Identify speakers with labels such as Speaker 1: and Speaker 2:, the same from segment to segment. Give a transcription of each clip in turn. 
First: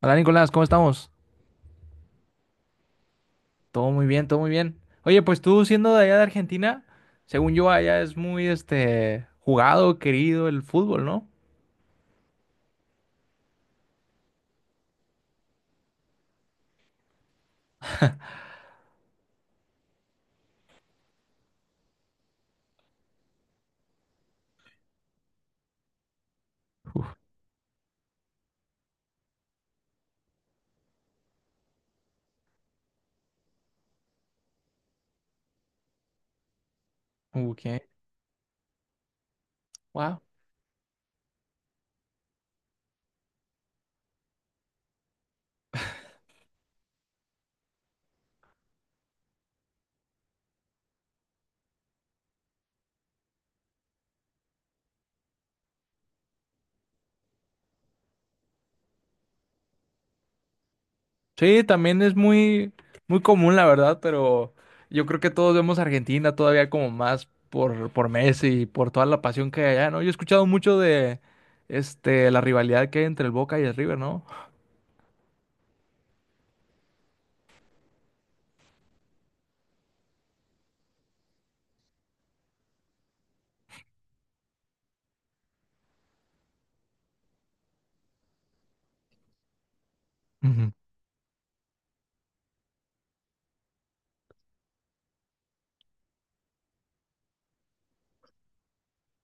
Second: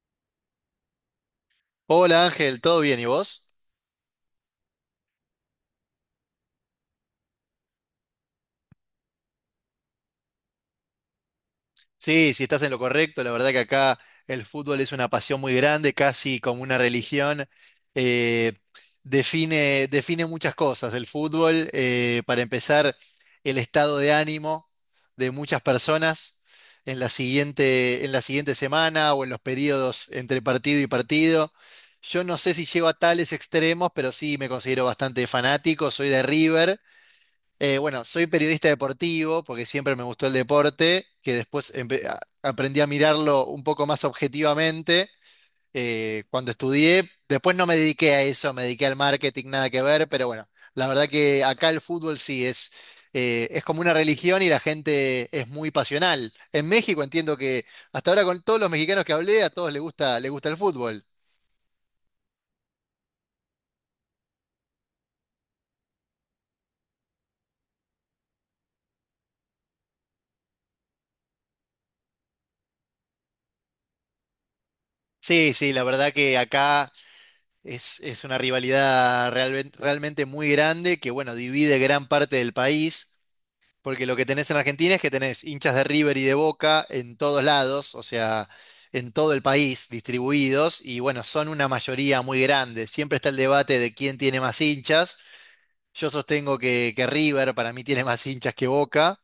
Speaker 1: Hola Nicolás, ¿cómo estamos?
Speaker 2: Hola Ángel, ¿todo bien? ¿Y vos?
Speaker 1: Todo muy bien, todo muy bien. Oye, pues tú siendo de allá de Argentina, según yo allá es muy este jugado, querido el fútbol, ¿no?
Speaker 2: Sí, sí, estás en lo correcto. La verdad que acá el fútbol es una pasión muy grande, casi como una religión. Eh, define, define muchas cosas. El fútbol, para empezar, el estado de ánimo de muchas personas en la siguiente semana o en los periodos entre partido y partido. Yo no sé si llego a tales extremos, pero sí me considero bastante fanático. Soy de River.
Speaker 1: Ok,
Speaker 2: Bueno, soy periodista deportivo porque siempre me
Speaker 1: wow.
Speaker 2: gustó el deporte, que después aprendí a mirarlo un poco más objetivamente cuando estudié. Después no me dediqué a eso, me dediqué al marketing, nada que ver, pero bueno, la verdad que acá el fútbol sí es como una religión y la gente es muy pasional. En México entiendo que hasta ahora con todos los mexicanos que hablé, a todos les gusta el fútbol.
Speaker 1: Sí, también es muy muy común la verdad, pero yo creo que todos vemos a Argentina todavía como más por Messi y por toda la pasión que hay allá, ¿no? Yo he escuchado mucho de este la rivalidad que hay entre el Boca y el River, ¿no?
Speaker 2: Sí, sí, la verdad que acá... es una rivalidad realmente, realmente muy grande que, bueno, divide gran parte del país, porque lo que tenés en Argentina es que tenés hinchas de River y de Boca en todos lados, o sea, en todo el país
Speaker 1: Ujú.
Speaker 2: distribuidos, y bueno, son una mayoría muy grande. Siempre está el debate de quién tiene más hinchas. Yo sostengo que River para mí tiene más hinchas que Boca.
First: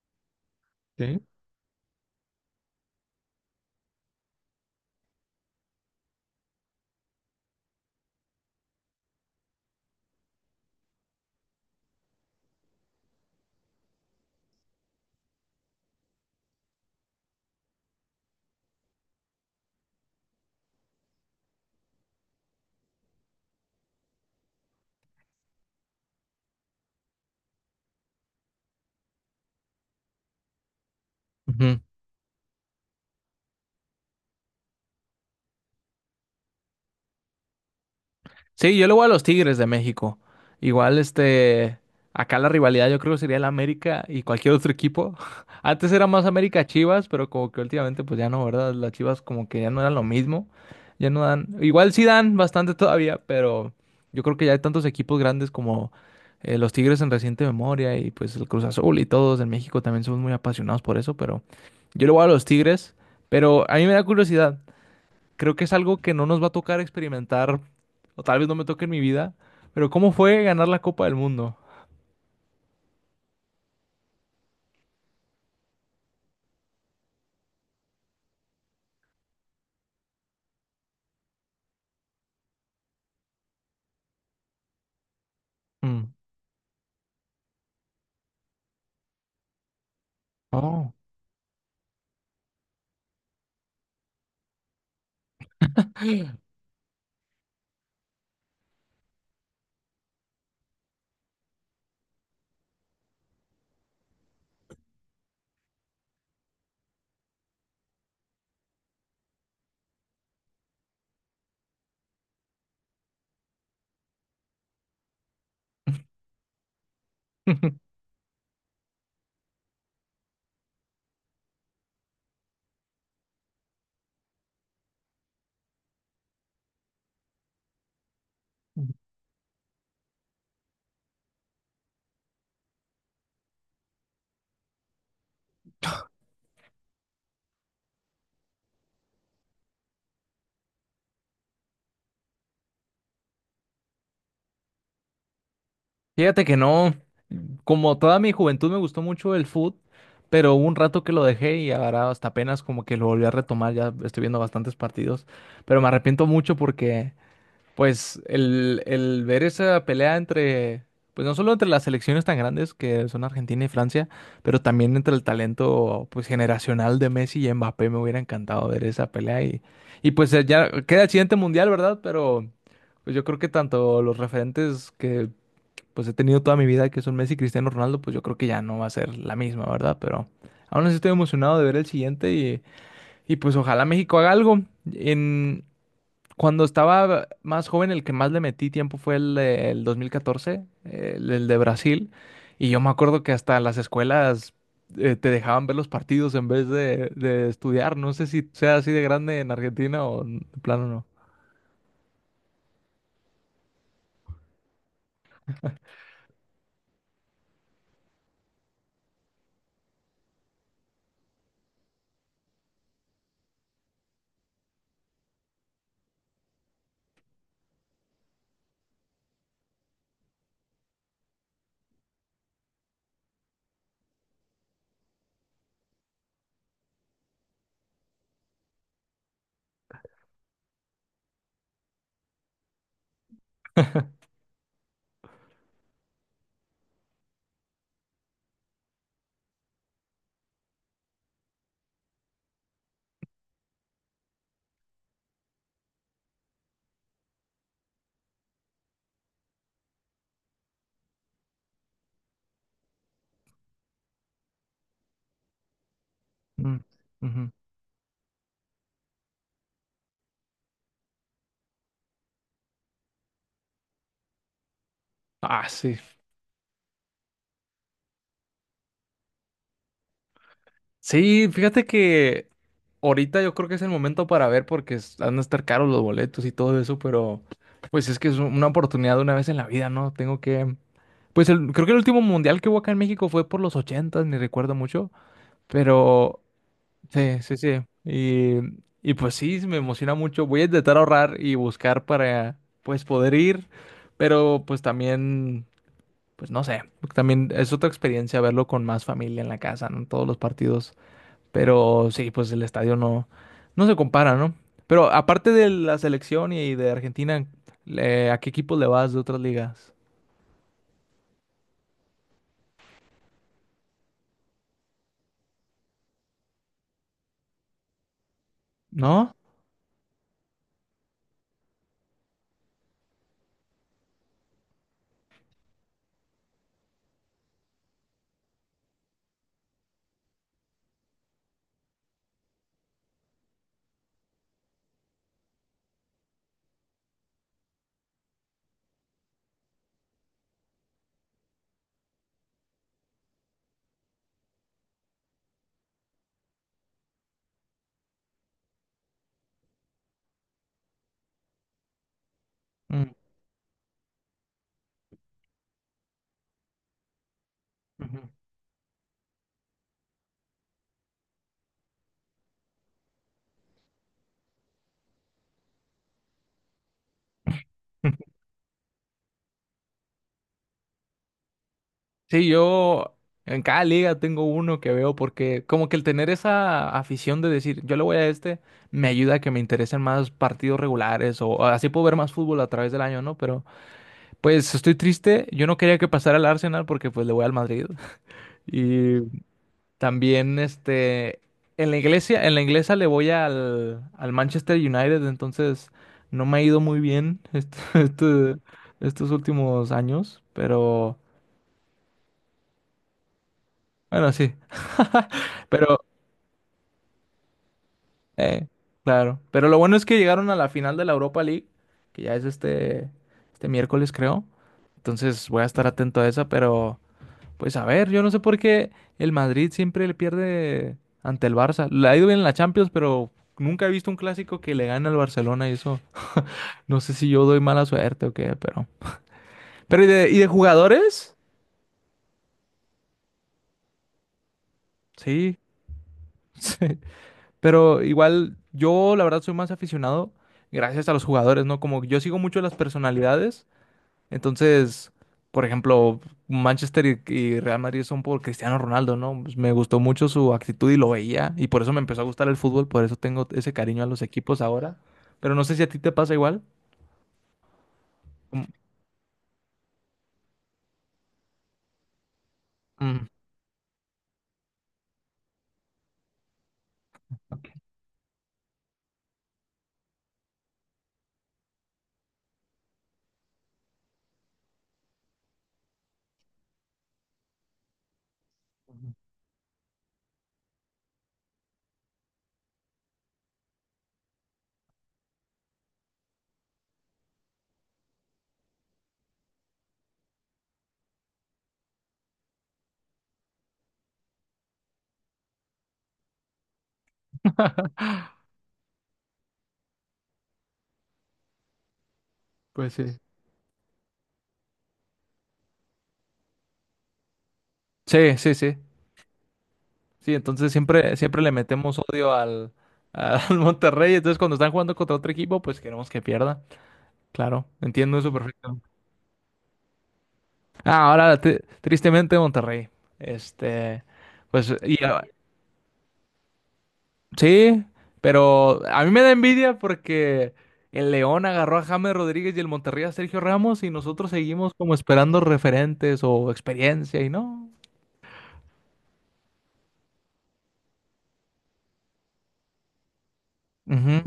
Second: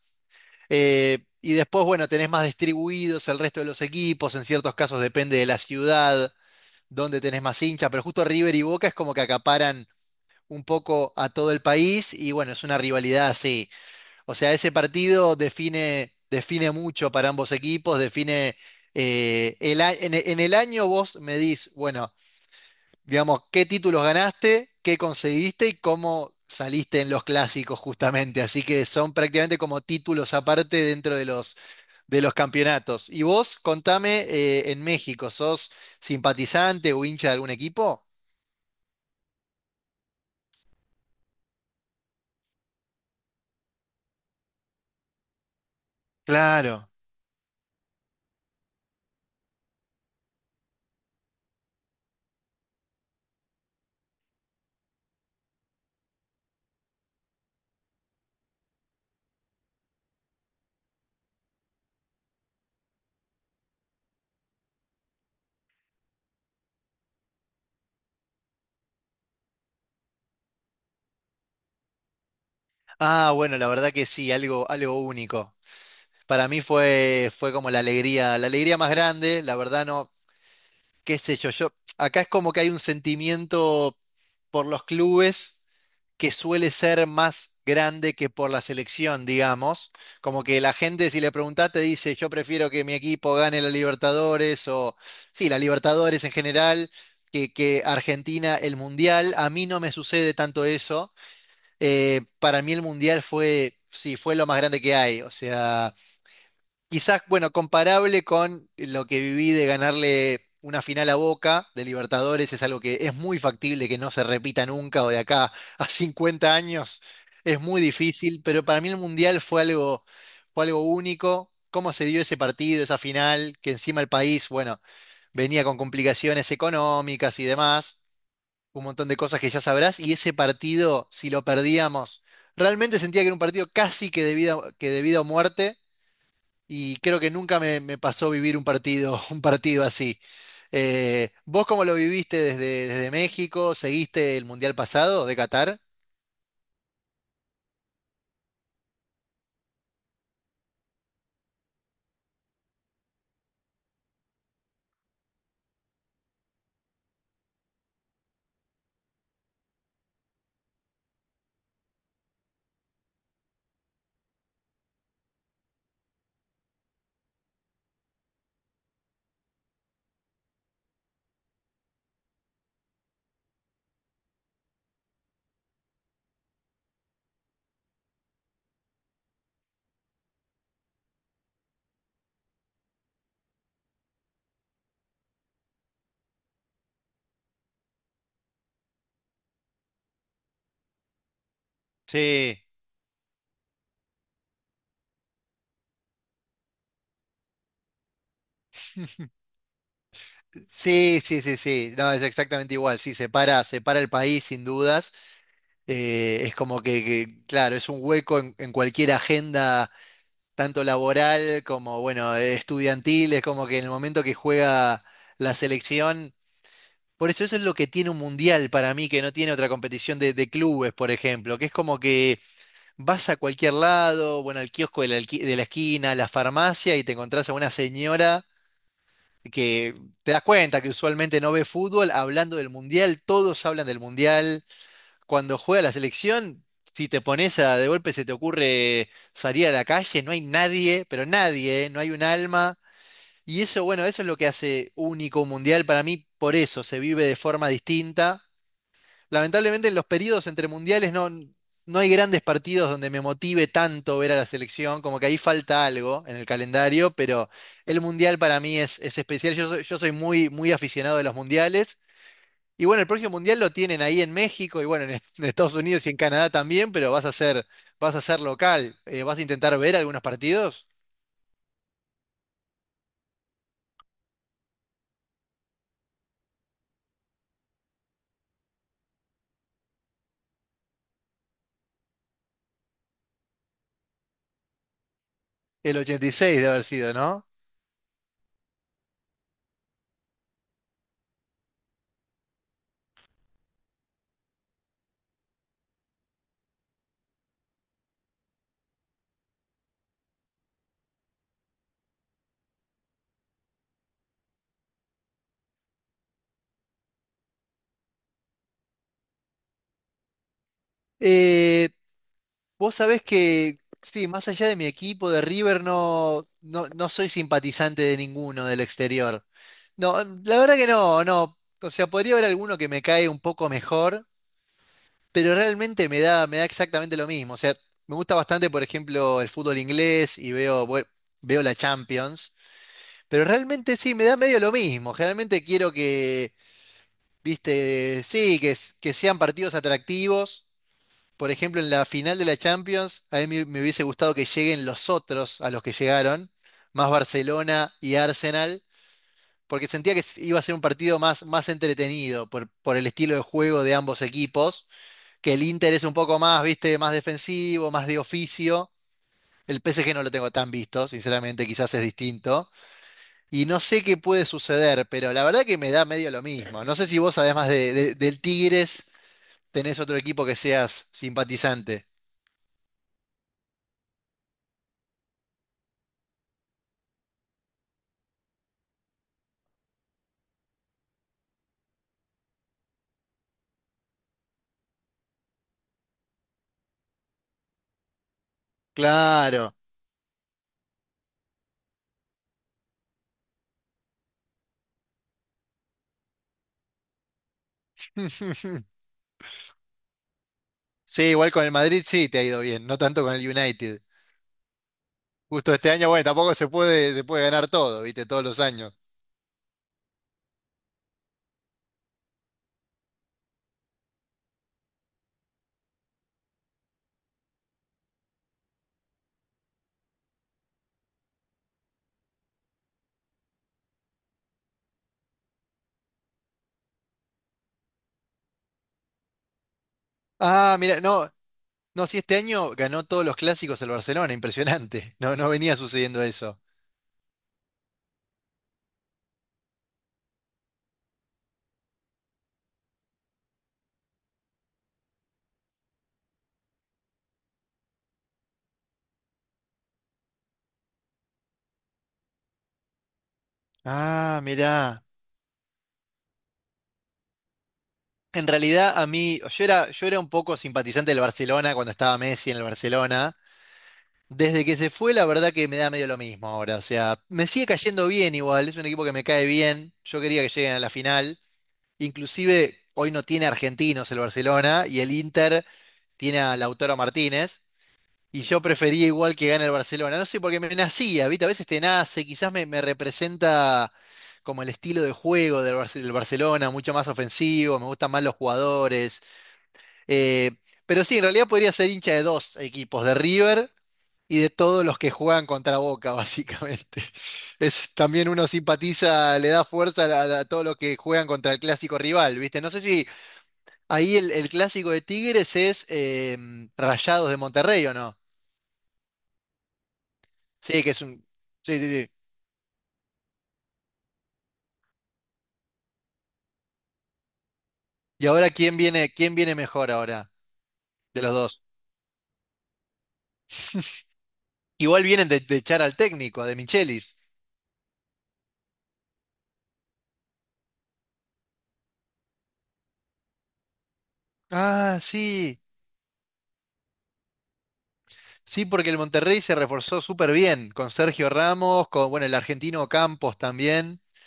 Speaker 2: Eh,
Speaker 1: Sí.
Speaker 2: y después, bueno, tenés más distribuidos el resto de los equipos, en ciertos casos depende de la ciudad, donde tenés más hinchas, pero justo River y Boca es como que acaparan un poco a todo el país y bueno, es una rivalidad así. O sea, ese partido define, define mucho para ambos equipos, define el, a- en, e- en el año vos medís, bueno, digamos, qué títulos ganaste, qué conseguiste y cómo saliste en los clásicos justamente. Así que son prácticamente como títulos aparte dentro
Speaker 1: Ujú.
Speaker 2: de los campeonatos. Y vos, contame, en México, ¿sos simpatizante o hincha de algún equipo?
Speaker 1: Sí, yo le voy a los Tigres de México. Igual, este, acá la rivalidad yo creo que sería el América y cualquier otro equipo. Antes era más América
Speaker 2: Claro.
Speaker 1: Chivas, pero como que últimamente pues ya no, ¿verdad? Las Chivas como que ya no eran lo mismo. Ya no dan, igual sí dan bastante todavía, pero yo creo que ya hay tantos equipos grandes como los Tigres en reciente memoria y pues el Cruz Azul y todos en México también somos muy apasionados por eso, pero yo le voy a los Tigres, pero a mí me da curiosidad. Creo que es algo que no nos va a tocar experimentar o tal vez no me toque en mi vida, pero ¿cómo fue ganar la Copa del Mundo?
Speaker 2: Ah, bueno, la verdad que sí, algo, algo único. Para mí fue, fue como la alegría más grande, la verdad no, qué sé yo, yo, acá es como que hay un sentimiento por los clubes
Speaker 1: Mm.
Speaker 2: que suele ser más grande que por la selección, digamos. Como que la
Speaker 1: Oh.
Speaker 2: gente, si le preguntás, te dice, yo prefiero que mi equipo gane la Libertadores o, sí, la Libertadores en general, que Argentina el Mundial. A mí no me sucede tanto eso. Para mí el Mundial fue, sí, fue lo más grande que hay. O sea, quizás, bueno, comparable con lo que viví de ganarle una final a Boca de Libertadores, es algo que es muy factible que no se repita nunca o de acá a 50 años. Es muy difícil, pero para mí el Mundial fue algo único. Cómo se dio ese partido, esa final, que encima el país, bueno, venía con complicaciones económicas y demás un montón de cosas que ya sabrás, y ese partido, si lo perdíamos, realmente sentía que era un partido casi que de vida o muerte, y creo que nunca me, me pasó vivir un partido, un partido así. ¿Vos cómo lo viviste desde, desde México? ¿Seguiste el Mundial pasado de Qatar?
Speaker 1: Fíjate que no, como toda mi juventud me gustó mucho el fútbol, pero hubo un rato que lo dejé y ahora hasta apenas como que lo volví a retomar, ya estoy viendo bastantes partidos, pero me arrepiento mucho porque pues el ver esa pelea entre, pues no solo entre las selecciones tan grandes que son Argentina y Francia, pero también entre el talento pues generacional de Messi y Mbappé, me hubiera encantado ver esa pelea y pues ya queda el siguiente mundial, ¿verdad? Pero pues yo creo que tanto los referentes que pues he tenido toda mi vida, que son Messi y Cristiano Ronaldo, pues yo creo que ya no va a ser la misma, ¿verdad? Pero aún así estoy emocionado de ver el siguiente y pues ojalá México haga algo. En, cuando estaba más joven, el que más le metí tiempo fue el 2014, el de Brasil.
Speaker 2: Sí,
Speaker 1: Y yo me acuerdo que hasta las escuelas te dejaban ver los partidos en vez de estudiar. No sé si sea así de grande en Argentina o de plano no.
Speaker 2: sí, sí, sí, sí. No, es exactamente igual. Sí, separa, separa el país sin dudas. Es como que, claro, es un hueco en cualquier agenda tanto laboral como, bueno, estudiantil, es como que en el momento que juega la selección, por eso eso es lo que tiene un mundial para mí, que no tiene otra competición de clubes, por ejemplo, que es como que vas a cualquier lado, bueno, al kiosco de la, de la esquina, a la farmacia y te encontrás a una señora que te das cuenta que usualmente no ve fútbol hablando del mundial, todos hablan del mundial cuando juega la selección, si te pones a de golpe se te ocurre salir a la calle, no hay nadie, pero nadie, ¿eh? No hay un alma. Y eso, bueno, eso es lo que hace único un mundial para mí, por eso se vive de forma distinta. Lamentablemente en los periodos entre mundiales no, no hay grandes partidos donde me motive tanto ver a la selección, como que ahí falta algo en el
Speaker 1: Mm,
Speaker 2: calendario, pero
Speaker 1: ujú.
Speaker 2: el mundial para mí es especial. Yo soy muy, muy aficionado de los mundiales y bueno, el próximo mundial lo tienen ahí en México y bueno, en, en
Speaker 1: Ah,
Speaker 2: Estados
Speaker 1: sí.
Speaker 2: Unidos y en Canadá también, pero vas a ser local. Vas a intentar ver algunos partidos.
Speaker 1: Sí, fíjate que ahorita yo creo que es el momento para ver porque han de estar caros los boletos y todo eso, pero pues es que es una oportunidad de una vez en la vida, ¿no? Tengo que... Pues creo que el último mundial que hubo acá en México fue por los ochentas, ni recuerdo mucho,
Speaker 2: El
Speaker 1: pero
Speaker 2: 86 de haber sido,
Speaker 1: sí,
Speaker 2: ¿no?
Speaker 1: sí, sí. Y pues sí, me emociona mucho. Voy a intentar ahorrar y buscar para pues poder ir, pero pues también, pues no sé, también es otra experiencia verlo con más familia en la casa, ¿no? Todos los partidos, pero sí, pues el estadio no, no se compara, ¿no? Pero aparte de la selección y de Argentina, ¿a qué equipos le vas de otras ligas?
Speaker 2: Eh, vos sabés que, sí, más allá de mi equipo de River, no, no, no soy simpatizante de ninguno del
Speaker 1: ¿No?
Speaker 2: exterior. No, la verdad que no, no. O sea, podría haber alguno que me cae un poco mejor, pero realmente me da exactamente lo mismo. O sea, me gusta bastante, por ejemplo, el fútbol inglés y veo, bueno, veo la Champions. Pero realmente sí, me da medio lo mismo. Generalmente quiero que, viste, sí, que sean partidos atractivos. Por ejemplo, en la final de la Champions, a mí me, me hubiese gustado que lleguen los otros a los que llegaron, más Barcelona y Arsenal, porque sentía que iba a ser un partido más, más entretenido por el
Speaker 1: Mm,
Speaker 2: estilo de juego de ambos equipos, que el Inter es un poco más, viste, más defensivo, más de oficio. El PSG no lo tengo tan visto, sinceramente, quizás es distinto. Y no sé qué puede suceder, pero la verdad que me da medio lo mismo. No sé si vos, además de,
Speaker 1: ujú.
Speaker 2: del Tigres, tenés otro equipo que seas simpatizante.
Speaker 1: Sí, yo en cada liga tengo uno que veo porque como que el tener esa afición de decir, yo le voy a este, me ayuda a que me interesen más partidos regulares o así puedo ver más fútbol a través del año, ¿no? Pero pues estoy triste, yo no quería que pasara al Arsenal porque pues le voy al Madrid. Y
Speaker 2: Claro.
Speaker 1: también este en la inglesa le voy al, al Manchester United, entonces no me ha ido muy bien estos últimos años, pero
Speaker 2: Sí, igual con el Madrid sí te ha ido bien, no tanto con el United.
Speaker 1: bueno, sí.
Speaker 2: Justo este
Speaker 1: Pero
Speaker 2: año, bueno, tampoco se puede, se puede ganar todo, ¿viste? Todos los
Speaker 1: eh,
Speaker 2: años.
Speaker 1: claro. Pero lo bueno es que llegaron a la final de la Europa League, que ya es este, este miércoles, creo. Entonces voy a estar atento a esa, pero pues a ver, yo no sé por qué el Madrid siempre le pierde ante el Barça. Le ha ido bien en la Champions, pero nunca he visto un clásico que le gane al Barcelona y eso. No sé si yo doy mala suerte o qué, pero. Pero ¿y y de
Speaker 2: Ah, mira, no,
Speaker 1: jugadores?
Speaker 2: no, sí, este año ganó todos los clásicos el Barcelona, impresionante. No, no
Speaker 1: Sí,
Speaker 2: venía sucediendo eso.
Speaker 1: sí. Pero igual yo la verdad soy más aficionado gracias a los jugadores, ¿no? Como yo sigo mucho las personalidades. Entonces, por ejemplo, Manchester y Real Madrid son por Cristiano Ronaldo, ¿no? Pues me gustó mucho su actitud y lo veía, y por eso me empezó a gustar el fútbol, por eso tengo ese cariño a los
Speaker 2: Ah,
Speaker 1: equipos ahora.
Speaker 2: mirá.
Speaker 1: Pero no sé si a ti te pasa igual.
Speaker 2: En
Speaker 1: Mm,
Speaker 2: realidad a mí, yo era un poco simpatizante del Barcelona cuando estaba Messi en el
Speaker 1: mm.
Speaker 2: Barcelona. Desde que se fue, la verdad que me da medio lo mismo ahora. O sea, me sigue cayendo bien igual, es un equipo que me cae bien. Yo quería que lleguen a la final. Inclusive hoy no tiene argentinos el Barcelona y el Inter tiene a Lautaro Martínez. Y yo prefería igual que gane el Barcelona. No sé, porque me nacía, ¿viste? A veces te nace, quizás me, me representa como el estilo de juego del del Barcelona, mucho más ofensivo, me gustan más los jugadores. Eh, pero sí, en realidad podría ser hincha de dos equipos, de River y de todos los que juegan contra Boca, básicamente. Es, también uno simpatiza, le da fuerza a todos los que juegan contra el clásico rival, ¿viste? No sé
Speaker 1: Pues sí.
Speaker 2: si ahí el clásico de Tigres es Rayados de Monterrey o no.
Speaker 1: Sí, sí, sí. Sí, entonces
Speaker 2: Sí, que es
Speaker 1: siempre,
Speaker 2: un...
Speaker 1: siempre le
Speaker 2: Sí, sí,
Speaker 1: metemos
Speaker 2: sí.
Speaker 1: odio al, al Monterrey. Entonces, cuando están jugando contra otro equipo, pues queremos que pierda. Claro, entiendo
Speaker 2: Y
Speaker 1: eso
Speaker 2: ahora,
Speaker 1: perfecto.
Speaker 2: quién viene mejor ahora
Speaker 1: Ah,
Speaker 2: de los
Speaker 1: ahora,
Speaker 2: dos?
Speaker 1: tristemente, Monterrey. Este, pues, y,
Speaker 2: Igual vienen de echar al técnico, a De Michelis.
Speaker 1: sí, pero a mí me da envidia porque el León agarró a James Rodríguez y el Monterrey a Sergio Ramos y nosotros seguimos como
Speaker 2: Ah,
Speaker 1: esperando
Speaker 2: sí.
Speaker 1: referentes o experiencia y no.
Speaker 2: Sí, porque el Monterrey se reforzó súper bien con Sergio Ramos, con bueno, el argentino Campos también.
Speaker 1: Ujú.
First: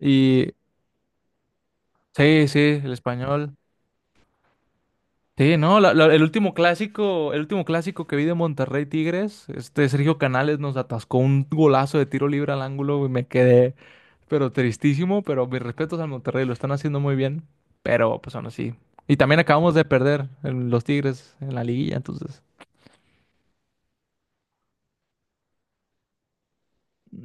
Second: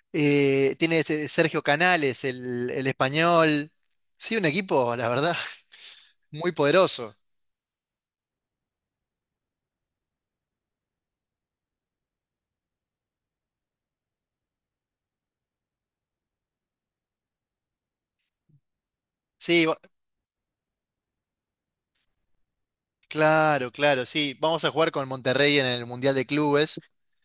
Speaker 1: Y
Speaker 2: Tiene ese Sergio Canales,
Speaker 1: sí, sí,
Speaker 2: el
Speaker 1: el español.
Speaker 2: español. Sí, un equipo, la verdad,
Speaker 1: Sí, no,
Speaker 2: muy poderoso.
Speaker 1: el último clásico que vi de Monterrey Tigres, este Sergio Canales nos atascó un golazo de tiro libre al ángulo y me quedé, pero tristísimo, pero mis respetos al Monterrey, lo están haciendo muy bien, pero pues aún así. Y también
Speaker 2: Sí,
Speaker 1: acabamos
Speaker 2: va-
Speaker 1: de perder en los Tigres en la liguilla, entonces,
Speaker 2: claro, claro, sí. Vamos a jugar con Monterrey en el Mundial de Clubes.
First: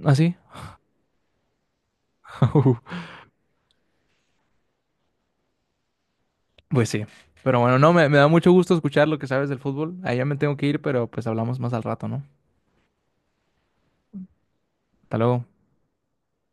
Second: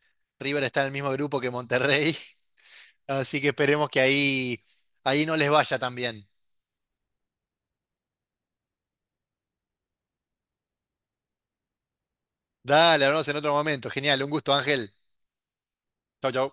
Speaker 1: así.
Speaker 2: River está en el mismo grupo que Monterrey, así que esperemos que ahí, ahí no les vaya tan bien.
Speaker 1: Pues sí. Pero bueno, no, me da mucho gusto escuchar lo que sabes del fútbol. Ahí ya me tengo que ir, pero pues hablamos más al rato, ¿no?
Speaker 2: Dale, hablamos en otro momento. Genial, un gusto, Ángel.
Speaker 1: Hasta luego.
Speaker 2: Chau, chau.